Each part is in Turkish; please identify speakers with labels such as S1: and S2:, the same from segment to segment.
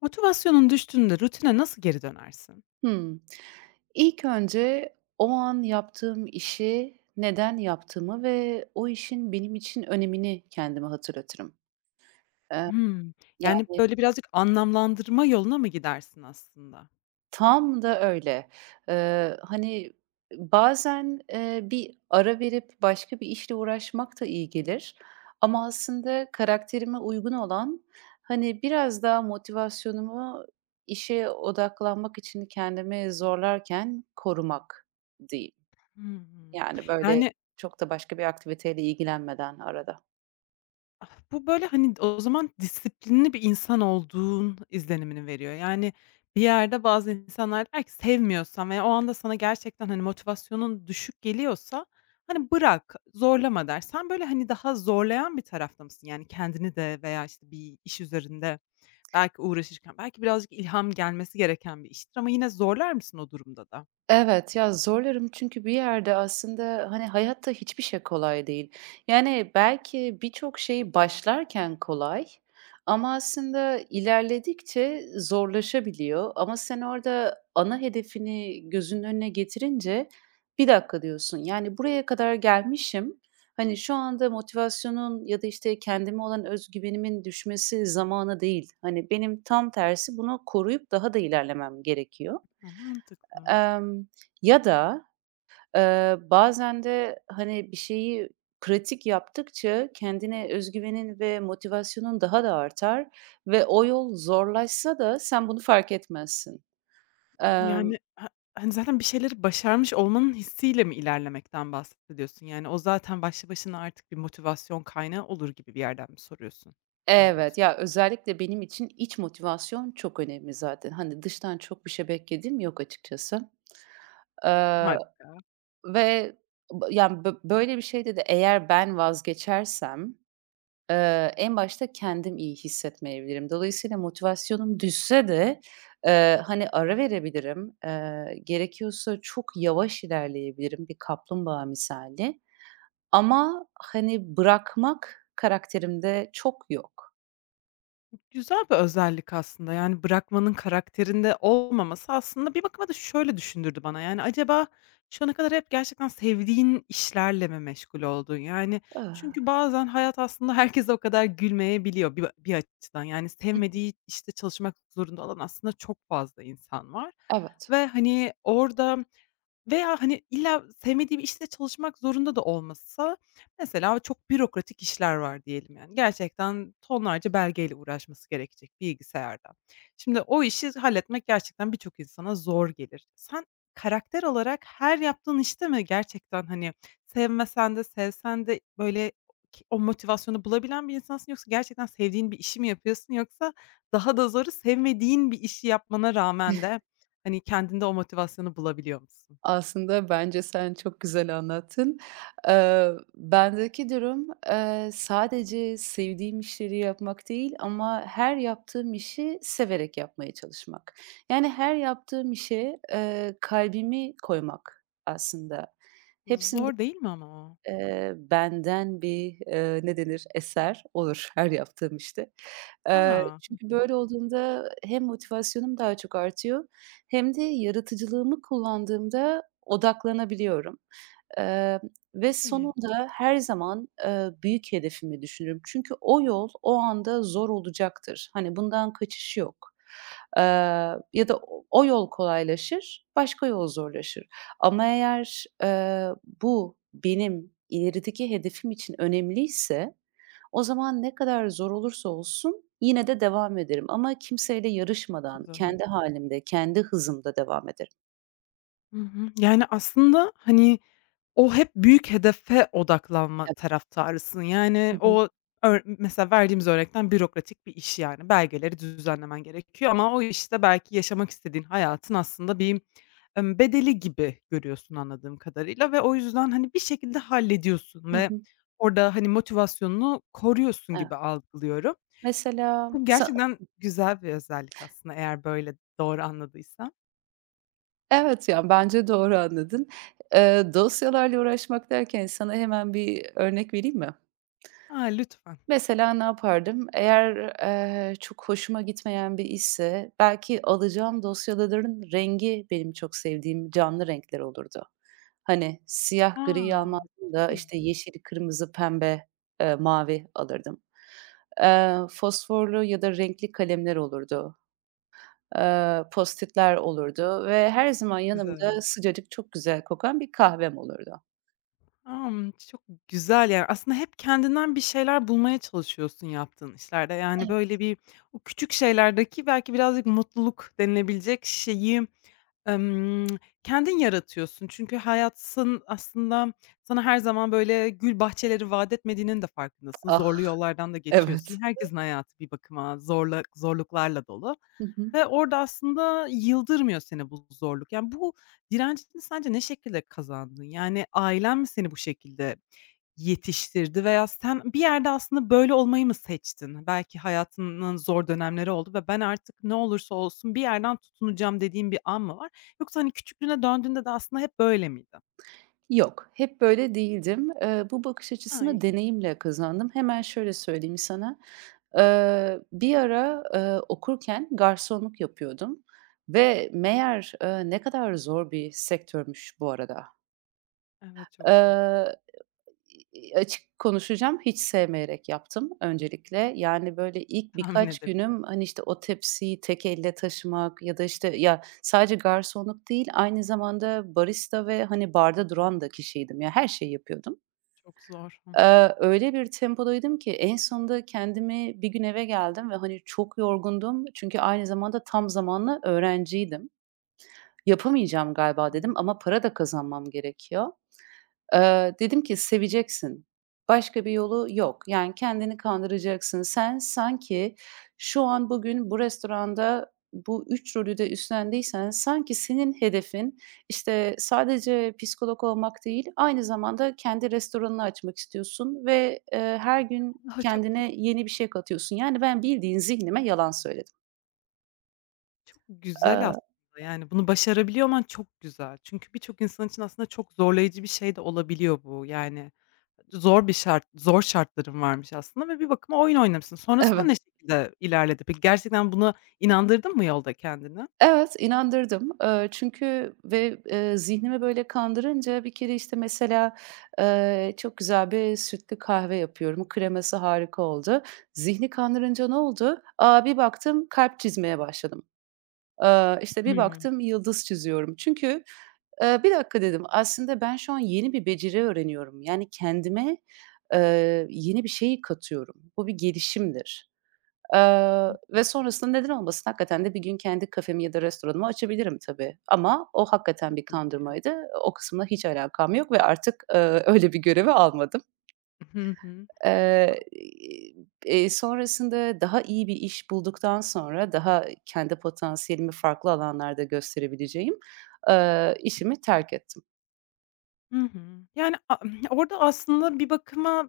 S1: Motivasyonun düştüğünde rutine nasıl geri dönersin?
S2: Hımm. İlk önce o an yaptığım işi neden yaptığımı ve o işin benim için önemini kendime hatırlatırım. Eee,
S1: Hımm. Yani,
S2: Yani,
S1: böyle, birazcık anlamlandırma yoluna mı gidersin aslında?
S2: tam da öyle. Hani, bazen, bir ara verip başka bir işle uğraşmak da iyi gelir ama aslında karakterime uygun olan, hani, biraz daha motivasyonumu işe odaklanmak için kendimi zorlarken korumak diyeyim.
S1: Hı hı.
S2: Yani, böyle,
S1: Yani,
S2: çok da başka bir aktiviteyle ilgilenmeden arada.
S1: ah, bu, böyle, hani, o zaman disiplinli bir insan olduğun izlenimini veriyor. Yani, bir yerde bazı insanlar der ki sevmiyorsan veya o anda sana gerçekten, hani, motivasyonun düşük geliyorsa, hani, bırak, zorlama der. Sen, böyle, hani, daha zorlayan bir tarafta mısın? Yani, kendini de veya, işte, bir iş üzerinde belki uğraşırken, belki birazcık ilham gelmesi gereken bir iştir ama yine zorlar mısın o durumda da?
S2: Evet, ya, zorlarım çünkü bir yerde aslında, hani, hayatta hiçbir şey kolay değil. Yani, belki birçok
S1: Çok
S2: şey
S1: doğru.
S2: başlarken kolay ama aslında ilerledikçe zorlaşabiliyor ama sen orada ana hedefini gözünün önüne getirince, "Bir dakika." diyorsun. Yani, "Buraya kadar gelmişim. Hani, şu anda motivasyonun ya da, işte, kendime olan özgüvenimin düşmesi zamanı değil. Hani, benim tam tersi bunu koruyup daha da ilerlemem gerekiyor."
S1: A, mantıklı.
S2: Emm, Ya da, bazen de, hani, bir şeyi pratik yaptıkça kendine özgüvenin ve motivasyonun daha da artar ve o yol zorlaşsa da sen bunu fark etmezsin. Emm
S1: Yani, zaten bir şeyleri başarmış olmanın hissiyle mi ilerlemekten bahsediyorsun? Yani, o zaten başlı başına artık bir motivasyon kaynağı olur gibi bir yerden mi soruyorsun
S2: Evet,
S1: söylüyorsun?
S2: ya, özellikle benim için iç motivasyon çok önemli zaten. Hani, dıştan çok bir şey beklediğim yok açıkçası. Eee,
S1: Harika.
S2: Ve yani, böyle bir şeyde de eğer ben vazgeçersem, en başta kendim iyi hissetmeyebilirim. Dolayısıyla motivasyonum düşse de, hani, ara verebilirim. Gerekiyorsa çok yavaş ilerleyebilirim bir kaplumbağa misali ama, hani, bırakmak karakterimde çok yok.
S1: Güzel bir özellik aslında, yani, bırakmanın karakterinde olmaması aslında bir bakıma da şöyle düşündürdü bana, yani, acaba şu ana kadar hep gerçekten sevdiğin işlerle mi meşgul oldun? Yani,
S2: Öh.
S1: çünkü bazen hayat aslında herkese o kadar gülmeyebiliyor bir açıdan. Yani,
S2: Hıh.
S1: sevmediği işte çalışmak zorunda olan aslında çok fazla insan var
S2: Evet.
S1: ve, hani, orada veya, hani, illa sevmediği bir işte çalışmak zorunda da olmasa. Mesela çok bürokratik işler var diyelim yani. Gerçekten tonlarca belgeyle uğraşması gerekecek bilgisayarda. Şimdi o işi halletmek gerçekten birçok insana zor gelir. Sen karakter olarak her yaptığın işte mi gerçekten, hani, sevmesen de sevsen de böyle o motivasyonu bulabilen bir insansın yoksa gerçekten sevdiğin bir işi mi yapıyorsun yoksa daha da zoru sevmediğin bir işi yapmana rağmen de, hani, kendinde o motivasyonu bulabiliyor musun?
S2: Aslında bence sen çok güzel anlattın. Bendeki durum, sadece sevdiğim işleri yapmak değil ama her yaptığım işi severek yapmaya çalışmak. Yani her yaptığım işe, kalbimi koymak aslında. Hepsinde
S1: Zor değil mi ama o?
S2: Benden bir, ne denir, eser olur her yaptığım işte.
S1: A! Hı
S2: Çünkü
S1: hı.
S2: böyle olduğunda hem motivasyonum daha çok artıyor hem de yaratıcılığımı kullandığımda odaklanabiliyorum. Eee, Ve
S1: İlginç.
S2: sonunda her zaman, büyük hedefimi düşünürüm. Çünkü o yol o anda zor olacaktır. Hani, bundan kaçış yok. Eee, Ya da o yol kolaylaşır, başka yol zorlaşır. Ama eğer, bu benim ilerideki hedefim için önemliyse o zaman ne kadar zor olursa olsun yine de devam ederim ama kimseyle yarışmadan
S1: Güzel.
S2: kendi halimde, kendi hızımda devam ederim.
S1: Hı hı. Yani, aslında, hani, o hep büyük hedefe odaklanma
S2: Evet.
S1: taraftarısın.
S2: Hı
S1: Yani,
S2: hı.
S1: o mesela verdiğimiz örnekten bürokratik bir iş, yani, belgeleri düzenlemen gerekiyor ama o işte belki yaşamak istediğin hayatın aslında bir, bedeli gibi görüyorsun anladığım kadarıyla ve o yüzden, hani, bir şekilde hallediyorsun
S2: Hı
S1: ve
S2: hı.
S1: orada, hani, motivasyonunu koruyorsun
S2: Evet.
S1: gibi algılıyorum.
S2: Mesela
S1: Bu
S2: sa
S1: gerçekten güzel bir özellik aslında eğer böyle doğru anladıysam.
S2: Evet, yani bence doğru anladın. Dosyalarla uğraşmak derken sana hemen bir örnek vereyim mi?
S1: A, lütfen.
S2: Mesela ne yapardım? Eğer, çok hoşuma gitmeyen bir işse belki alacağım dosyaların rengi benim çok sevdiğim canlı renkler olurdu. Hani, siyah
S1: A!
S2: griyi almazdım
S1: Çok
S2: da,
S1: iyi.
S2: işte, yeşil, kırmızı, pembe, mavi alırdım. Fosforlu ya da renkli kalemler olurdu. Post-it'ler olurdu ve her zaman yanımda
S1: Güzel.
S2: sıcacık, çok güzel kokan bir kahvem olurdu.
S1: Çok güzel yani. Aslında hep kendinden bir şeyler bulmaya çalışıyorsun yaptığın işlerde. Yani, böyle, bir o küçük şeylerdeki belki birazcık mutluluk denilebilecek şeyi Emm, kendin yaratıyorsun çünkü hayatın aslında sana her zaman böyle gül bahçeleri vaat etmediğinin de farkındasın.
S2: Ah,
S1: Zorlu yollardan da geçiyorsun.
S2: evet.
S1: Herkesin hayatı bir bakıma zorluklarla dolu
S2: Hı hı.
S1: ve orada aslında yıldırmıyor seni bu zorluk. Yani, bu direncini sence ne şekilde kazandın? Yani, ailen mi seni bu şekilde yetiştirdi veya sen bir yerde aslında böyle olmayı mı seçtin? Belki hayatının zor dönemleri oldu ve ben artık ne olursa olsun bir yerden tutunacağım dediğin bir an mı var? Yoksa, hani, küçüklüğüne döndüğünde de aslında hep böyle miydi?
S2: Yok, hep böyle değildim. Bu bakış
S1: A,
S2: açısını
S1: ilginç.
S2: deneyimle kazandım. Hemen şöyle söyleyeyim sana. Bir ara, okurken garsonluk yapıyordum ve meğer, ne kadar zor bir sektörmüş bu arada.
S1: Evet, çok zor.
S2: Eee Açık konuşacağım, hiç sevmeyerek yaptım öncelikle. Yani, böyle, ilk
S1: Tahmin
S2: birkaç günüm,
S1: edebiliyorum.
S2: hani, işte, o tepsiyi tek elle taşımak ya da, işte, ya, sadece garsonluk değil, aynı zamanda barista ve, hani, barda duran da kişiydim. Ya, her şeyi yapıyordum.
S1: Çok zor. Hı hı.
S2: Öyle bir tempodaydım ki en sonunda kendimi bir gün eve geldim ve, hani, çok yorgundum çünkü aynı zamanda tam zamanlı öğrenciydim. "Yapamayacağım galiba." dedim ama para da kazanmam gerekiyor. Dedim ki seveceksin. Başka bir yolu yok. Yani kendini kandıracaksın. Sen sanki şu an bugün bu restoranda bu 3 rolü de üstlendiysen sanki senin hedefin, işte, sadece psikolog olmak değil, aynı zamanda kendi restoranını açmak istiyorsun ve, her gün
S1: A, çok iyi,
S2: kendine yeni bir şey katıyorsun. Yani ben bildiğin zihnime yalan söyledim.
S1: çok güzel
S2: Eee
S1: aslında, yani, bunu başarabiliyor olman çok güzel. Çünkü birçok insan için aslında çok zorlayıcı bir şey de olabiliyor bu, yani. Zor şartların varmış aslında ve bir bakıma oyun oynamışsın. Sonrasında
S2: Evet.
S1: ne şekilde ilerledi? Peki gerçekten buna inandırdın mı yolda kendini?
S2: Evet, inandırdım. Çünkü ve, zihnimi böyle kandırınca bir kere, işte, mesela, çok güzel bir sütlü kahve yapıyorum. Kreması harika oldu. Zihni kandırınca ne oldu? Aaa, bir baktım kalp çizmeye başladım. İşte, bir
S1: Hımm.
S2: baktım yıldız çiziyorum. Çünkü, "Bir dakika." dedim, "Aslında ben şu an yeni bir beceri öğreniyorum." Yani kendime, yeni bir şey katıyorum. Bu bir gelişimdir. Ve sonrasında neden olmasın, hakikaten de bir gün kendi kafemi ya da restoranımı açabilirim tabii ama o hakikaten bir
S1: Tabii ki.
S2: kandırmaydı. O kısımla hiç alakam yok ve artık, öyle bir görevi almadım.
S1: Hı hı.
S2: Eee, Sonrasında daha iyi bir iş bulduktan sonra daha kendi potansiyelimi farklı alanlarda gösterebileceğim, işimi terk ettim.
S1: Hı hı. Yani, a Orada aslında bir bakıma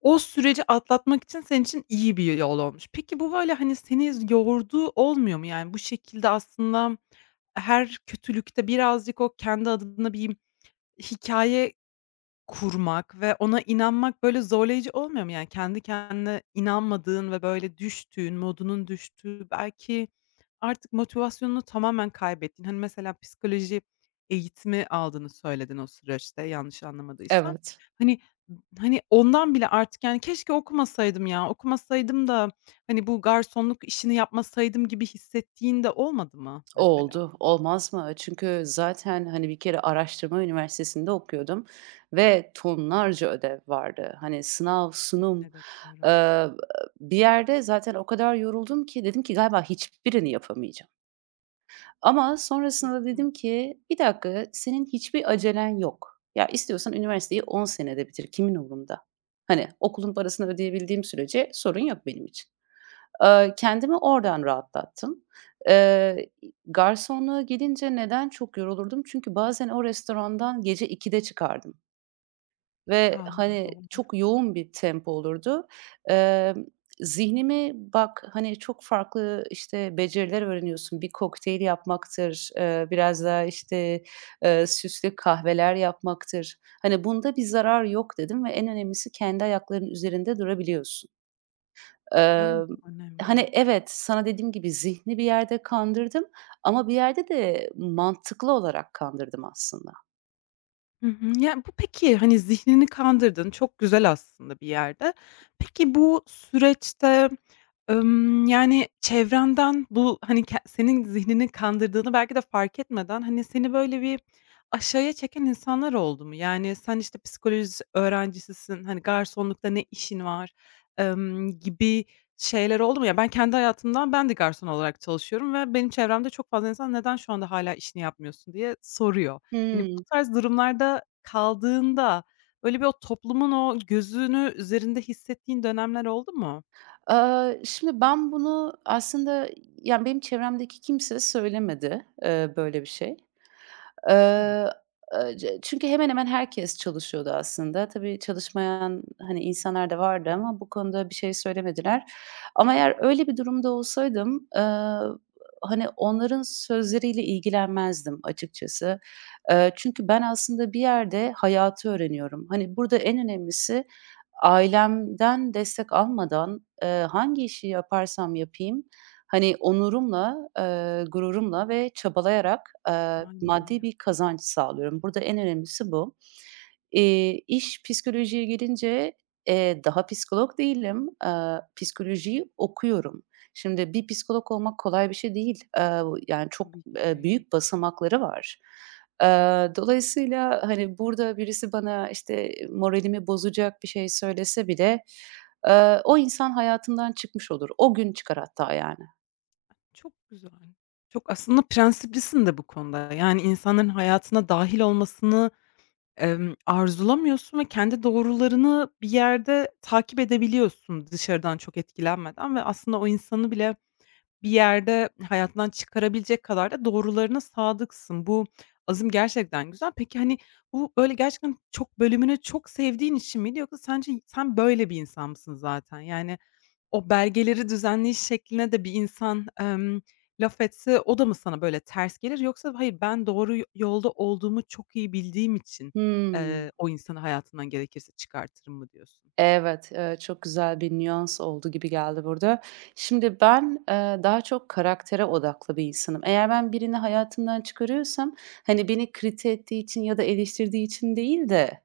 S1: o süreci atlatmak için senin için iyi bir yol olmuş. Peki bu böyle, hani, seni yorduğu olmuyor mu? Yani bu şekilde aslında her kötülükte birazcık o kendi adına bir hikâye kurmak ve ona inanmak, böyle, zorlayıcı olmuyor mu? Yani, kendi kendine inanmadığın ve, böyle, düştüğün, modunun düştüğü, belki artık motivasyonunu tamamen kaybettiğin, hani, mesela psikoloji eğitimi aldığını söyledin o süreçte yanlış anlamadıysam.
S2: Evet.
S1: Hani, hani, ondan bile artık, yani, "Keşke okumasaydım ya, okumasaydım da, hani, bu garsonluk işini yapmasaydım." gibi hissettiğin de olmadı mı mesela?
S2: Oldu, olmaz mı? Çünkü zaten, hani, bir kere araştırma üniversitesinde okuyordum ve tonlarca ödev vardı. Hani, sınav,
S1: Ne
S2: sunum,
S1: edebiliyorum.
S2: eee, bir yerde zaten o kadar yoruldum ki dedim ki galiba hiçbirini yapamayacağım. Ama
S1: Hı
S2: sonrasında
S1: hı.
S2: dedim ki, "Bir dakika, senin hiçbir acelen yok. Ya, istiyorsan üniversiteyi 10 senede bitir, kimin umurunda?" Hani, okulun parasını ödeyebildiğim sürece sorun yok benim için. Kendimi oradan rahatlattım. Eee, Garsonluğa gelince neden çok yorulurdum? Çünkü bazen o restorandan gece 2'de çıkardım ve,
S1: A!
S2: hani,
S1: Zor.
S2: çok yoğun bir tempo olurdu. Emm, Zihnimi bak, hani, çok farklı, işte, beceriler öğreniyorsun. Bir kokteyl yapmaktır, biraz daha, işte, süslü kahveler yapmaktır. Hani, bunda bir zarar yok dedim ve en önemlisi kendi ayaklarının üzerinde durabiliyorsun.
S1: Evet,
S2: Emm,
S1: çok
S2: Hani,
S1: önemli.
S2: evet, sana dediğim gibi zihni bir yerde kandırdım ama bir yerde de mantıklı olarak kandırdım aslında.
S1: Hı hı. Ya, bu peki, hani, zihnini kandırdın, çok güzel aslında bir yerde. Peki, bu süreçte, yani, çevrenden bu, hani, senin zihnini kandırdığını belki de fark etmeden, hani, seni böyle bir aşağıya çeken insanlar oldu mu? Yani, sen, işte, psikoloji öğrencisisin, hani, garsonlukta ne işin var, gibi şeyler oldu mu? Ya, ben kendi hayatımdan ben de garson olarak çalışıyorum ve benim çevremde çok fazla insan, "Neden şu anda hala işini yapmıyorsun?" diye soruyor. Hani, bu
S2: Hımm.
S1: tarz durumlarda kaldığında, böyle, bir o toplumun o gözünü üzerinde hissettiğin dönemler oldu mu?
S2: Aaa, şimdi ben bunu aslında, yani, benim çevremdeki kimse söylemedi, böyle bir şey.
S1: Hımm.
S2: Eee, c Çünkü hemen hemen herkes çalışıyordu aslında. Tabii çalışmayan, hani, insanlar da vardı ama bu konuda bir şey söylemediler. Ama eğer öyle bir durumda olsaydım, hani, onların sözleriyle ilgilenmezdim açıkçası. Çünkü ben aslında bir yerde hayatı öğreniyorum. Hani, burada en önemlisi ailemden destek almadan, hangi işi yaparsam yapayım, hani, onurumla, gururumla ve çabalayarak,
S1: Aynen
S2: maddi
S1: öyle.
S2: bir kazanç sağlıyorum. Burada en önemlisi bu. İş psikolojiye gelince, daha psikolog değilim. Psikolojiyi okuyorum. Şimdi bir psikolog olmak kolay bir şey değil. Yani, çok,
S1: Tabii ki de.
S2: büyük basamakları var. Dolayısıyla, hani, burada birisi bana, işte, moralimi bozacak bir şey söylese bile, o insan hayatımdan çıkmış olur. O gün çıkar hatta yani.
S1: Çok güzel. Çok aslında prensiplisin de bu konuda. Yani, insanların hayatına dâhil olmasını, arzulamıyorsun ve kendi doğrularını bir yerde takip edebiliyorsun dışarıdan çok etkilenmeden ve aslında o insanı bile bir yerde hayatından çıkarabilecek kadar da doğrularına sadıksın. Bu azım Gerçekten güzel. Peki, hani, bu böyle gerçekten çok bölümünü çok sevdiğin için miydi yoksa sence sen böyle bir insan mısın zaten? Yani o belgeleri düzenleyiş şekline de bir insan, laf etse o da mı sana böyle ters gelir yoksa hayır ben doğru yolda olduğumu çok iyi bildiğim için,
S2: Hımm.
S1: o insanı hayatından gerekirse çıkartırım mı diyorsun?
S2: Evet, çok güzel bir nüans oldu gibi geldi burada. Şimdi ben, daha çok karaktere odaklı bir insanım. Eğer ben birini hayatımdan çıkarıyorsam, hani, beni kriti ettiği için ya da eleştirdiği için değil de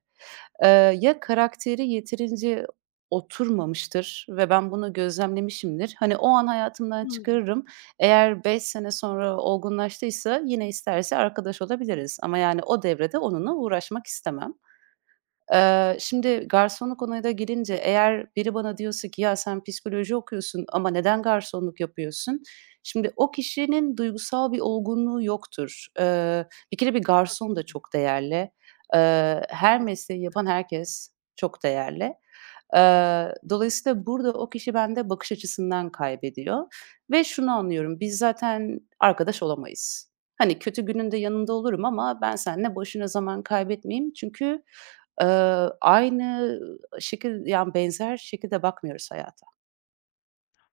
S2: Ya karakteri yeterince oturmamıştır ve ben bunu gözlemlemişimdir. Hani, o an hayatımdan
S1: A, ilginç.
S2: çıkarırım. Eğer 5 sene sonra olgunlaştıysa yine isterse arkadaş olabiliriz ama, yani, o devrede onunla uğraşmak istemem. Şimdi garsonluk olayına gelince eğer biri bana diyorsa ki "Ya, sen psikoloji okuyorsun ama neden garsonluk yapıyorsun?" Şimdi o kişinin duygusal bir olgunluğu yoktur. Bir kere bir garson da
S1: Haklısın.
S2: çok değerli. Her mesleği yapan
S1: Kesinlikle.
S2: herkes çok değerli. Dolayısıyla burada o kişi bende bakış açısından kaybediyor ve şunu anlıyorum, biz zaten arkadaş olamayız. Hani, kötü gününde yanında olurum ama ben seninle boşuna zaman kaybetmeyeyim çünkü Eee, aynı şekil, yani, benzer şekilde bakmıyoruz hayata.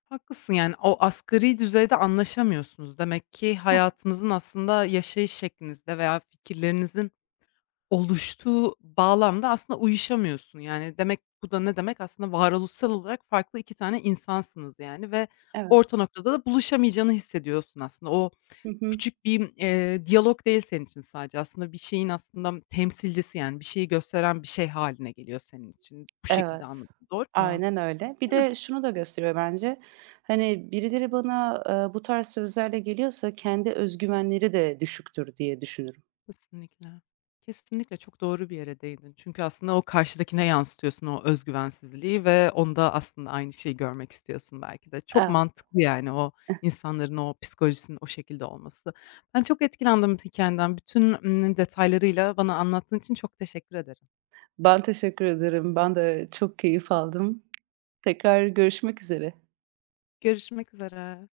S1: Haklısın, yani, o asgari düzeyde anlaşamıyorsunuz. Demek ki
S2: Heh,
S1: hayatınızın aslında yaşayış şeklinizde veya fikirlerinizin oluştuğu bağlamda aslında uyuşamıyorsun. Yani, demek bu da ne demek? Aslında varoluşsal olarak farklı 2 tane insansınız, yani, ve
S2: evet.
S1: orta noktada da buluşamayacağını hissediyorsun aslında. O
S2: Hı hı.
S1: küçük bir, diyalog değil senin için sadece aslında bir şeyin aslında temsilcisi, yani, bir şeyi gösteren bir şey haline geliyor senin için. Bu şekilde
S2: Evet.
S1: anladım, doğru mu?
S2: Aynen öyle. Bir
S1: Evet,
S2: de şunu da gösteriyor bence, hani, birileri bana, bu tarz sözlerle geliyorsa kendi özgüvenleri de düşüktür diye düşünürüm.
S1: kesinlikle. Kesinlikle çok doğru bir yere değindin. Çünkü aslında o karşıdakine yansıtıyorsun o özgüvensizliği ve onda aslında aynı şeyi görmek istiyorsun belki de. Çok
S2: Evet.
S1: mantıklı yani o insanların o psikolojisinin o şekilde olması. Ben çok etkilendim hikâyenden. Bütün, detaylarıyla bana anlattığın için çok teşekkür ederim.
S2: Ben teşekkür ederim. Ben de çok keyif aldım. Tekrar görüşmek üzere.
S1: Görüşmek üzere.